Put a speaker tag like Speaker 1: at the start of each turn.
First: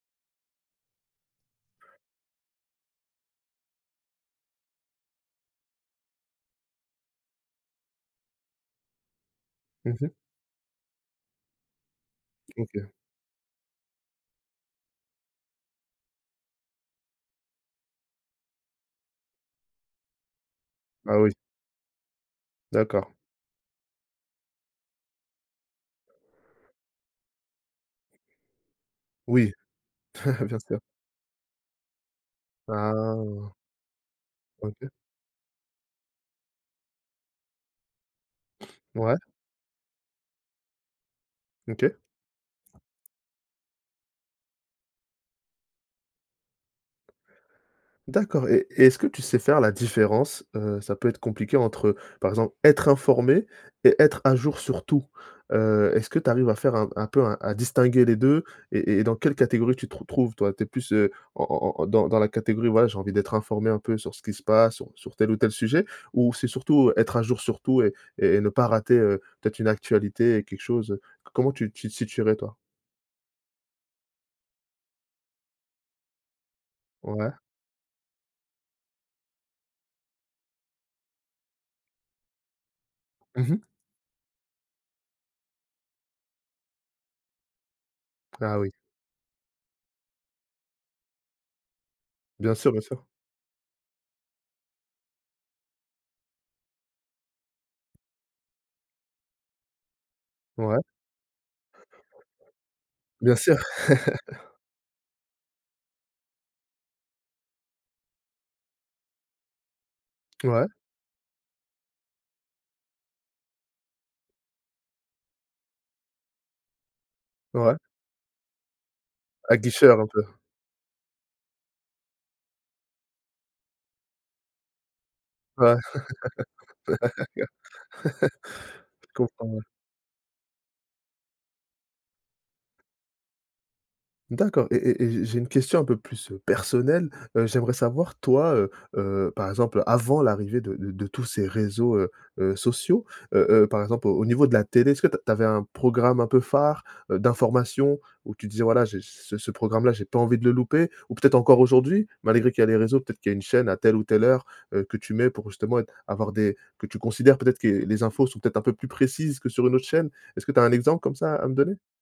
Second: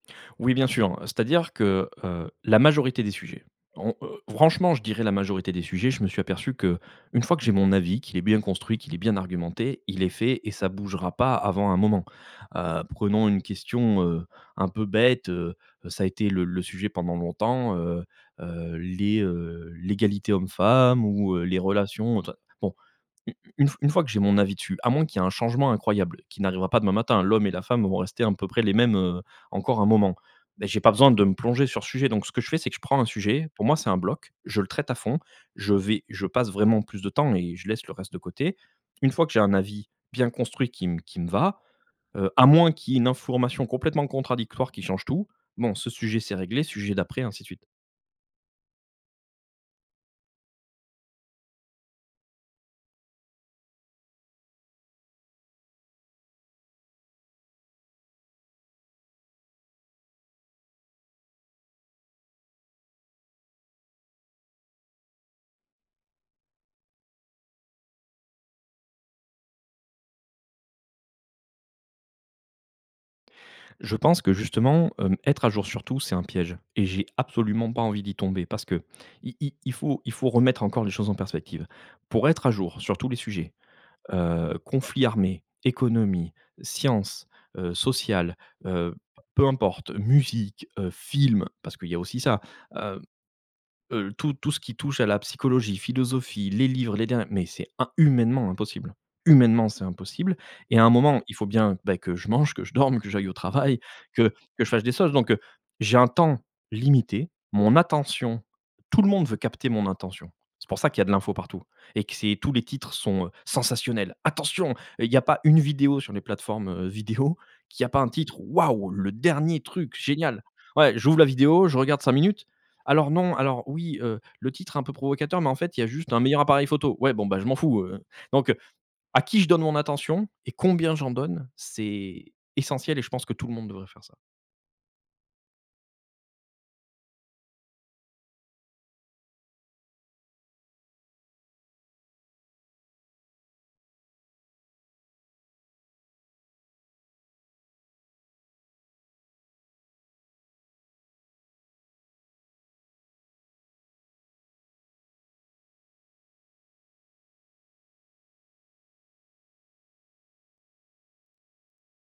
Speaker 1: Oui bien sûr, c'est-à-dire que, heu, la majorité des sujets, on, heu, franchement je dirais la majorité des sujets je me suis aperçu qu'une fois que j'ai mon avis, qu'il est bien construit, qu'il est bien argumenté,
Speaker 2: Mmh
Speaker 1: il est
Speaker 2: mh.
Speaker 1: fait et ça bougera pas avant un moment. Heu,
Speaker 2: OK.
Speaker 1: prenons une question, heu, un peu bête, heu, ça a été le le sujet pendant longtemps, heu heu, les, heu, l'égalité homme-femme
Speaker 2: Ah oui.
Speaker 1: ou heu, les relations, tout ça, bon.
Speaker 2: D'accord.
Speaker 1: Une une f une fois que j'ai mon avis dessus, à moins qu'il y ait un changement incroyable qui n'arrivera pas demain matin, l'homme et la femme vont rester un peu près les mêmes, heu,
Speaker 2: Oui,
Speaker 1: encore un moment,
Speaker 2: bien
Speaker 1: mais
Speaker 2: sûr.
Speaker 1: j'ai pas besoin de me plonger sur ce sujet, donc ce que je fais c'est que je prends un sujet,
Speaker 2: Ah.
Speaker 1: pour moi c'est un bloc, je le
Speaker 2: OK.
Speaker 1: traite à fond, je vais je passe vraiment plus de temps et je laisse le reste de côté. Une
Speaker 2: Ouais.
Speaker 1: fois que j'ai un avis bien construit qui me qui me va,
Speaker 2: OK.
Speaker 1: heu, à moins qu'il y ait une information complètement contradictoire qui change tout, bon ce sujet c'est réglé, sujet d'après ainsi de suite.
Speaker 2: D'accord et et est-ce que tu sais faire la différence, heu, ça peut être compliqué, entre, par exemple, être informé et être à jour sur tout? Heu, est-ce que tu arrives à faire un un peu à à distinguer les 2? Et et dans quelle catégorie tu te retrouves toi? Tu es plus, heu, en en en dans dans la catégorie «voilà j'ai envie d'être informé un peu sur ce qui se passe sur sur tel ou tel sujet» ou c'est surtout «être à jour sur tout et et ne pas rater, heu, peut-être une actualité et quelque chose, heu,»? Comment tu tu te situerais toi?
Speaker 1: Je pense que justement, hem, être à jour sur tout c'est un piège et j'ai
Speaker 2: Ouais.
Speaker 1: absolument pas envie d'y tomber. Parce que i i il faut il faut remettre encore les choses en perspective. Pour être à jour sur tous les
Speaker 2: Mmh
Speaker 1: sujets,
Speaker 2: mh.
Speaker 1: heu, conflits armés, économie, sciences, heu, sociales,
Speaker 2: Ah oui.
Speaker 1: heu, peu importe, musique, heu, films, parce qu'il y a aussi ça,
Speaker 2: Bien sûr, bien
Speaker 1: heu
Speaker 2: sûr.
Speaker 1: heu, tout tout ce qui touche à la psychologie, philosophie, les livres, les der mais c'est im humainement impossible. Humainement, c'est impossible et
Speaker 2: Ouais.
Speaker 1: à un moment, il faut bien ben que je mange, que je dorme, que j'aille au
Speaker 2: Bien sûr.
Speaker 1: travail, que que je fasse des choses, donc heu, j'ai un temps limité, mon attention, tout le monde veut capter mon intention.
Speaker 2: Ouais.
Speaker 1: C'est pour ça qu'il y a de l'info partout et que c'est tous les titres sont, heu, sensationnels. Attention, heu, il y a pas une vidéo sur les plateformes, heu, vidéo,
Speaker 2: Ouais.
Speaker 1: qu'il y a pas un titre «waouh le dernier truc
Speaker 2: Aguicheur, un peu.
Speaker 1: génial». Ouais j'ouvre la vidéo, je regarde 5 minutes. Alors non, alors oui, heu, le titre est un peu provocateur, mais en
Speaker 2: Ouais.
Speaker 1: fait il y a juste un meilleur appareil photo. Ouais bon je m'en fous, heu, donc heu,
Speaker 2: Je
Speaker 1: à qui
Speaker 2: comprends,
Speaker 1: je donne
Speaker 2: ouais.
Speaker 1: mon attention et combien j'en donne, c'est essentiel et je pense que tout le monde devrait faire ça.
Speaker 2: D'accord, et et et j'ai une question un peu plus, heu, personnelle, heu, j'aimerais savoir, toi, heu heu, par exemple, avant l'arrivée de de tous ces réseaux, heu heu, sociaux. Heu heu, par exemple, au au niveau de la télé, est-ce que t tu avais un programme un peu phare, heu, d'informations? Où tu disais: «Voilà, j'ai j'ai ce programme-là, j'ai pas envie de le louper», ou peut-être encore aujourd'hui? Malgré qu'il y a les réseaux, peut-être qu'il y a une chaîne à telle ou telle heure, heu, que tu mets pour justement être avoir des que tu considères peut-être qu'est les infos sont peut-être un peu plus précises que sur une autre chaîne? Est-ce que tu as un exemple comme ça à me donner?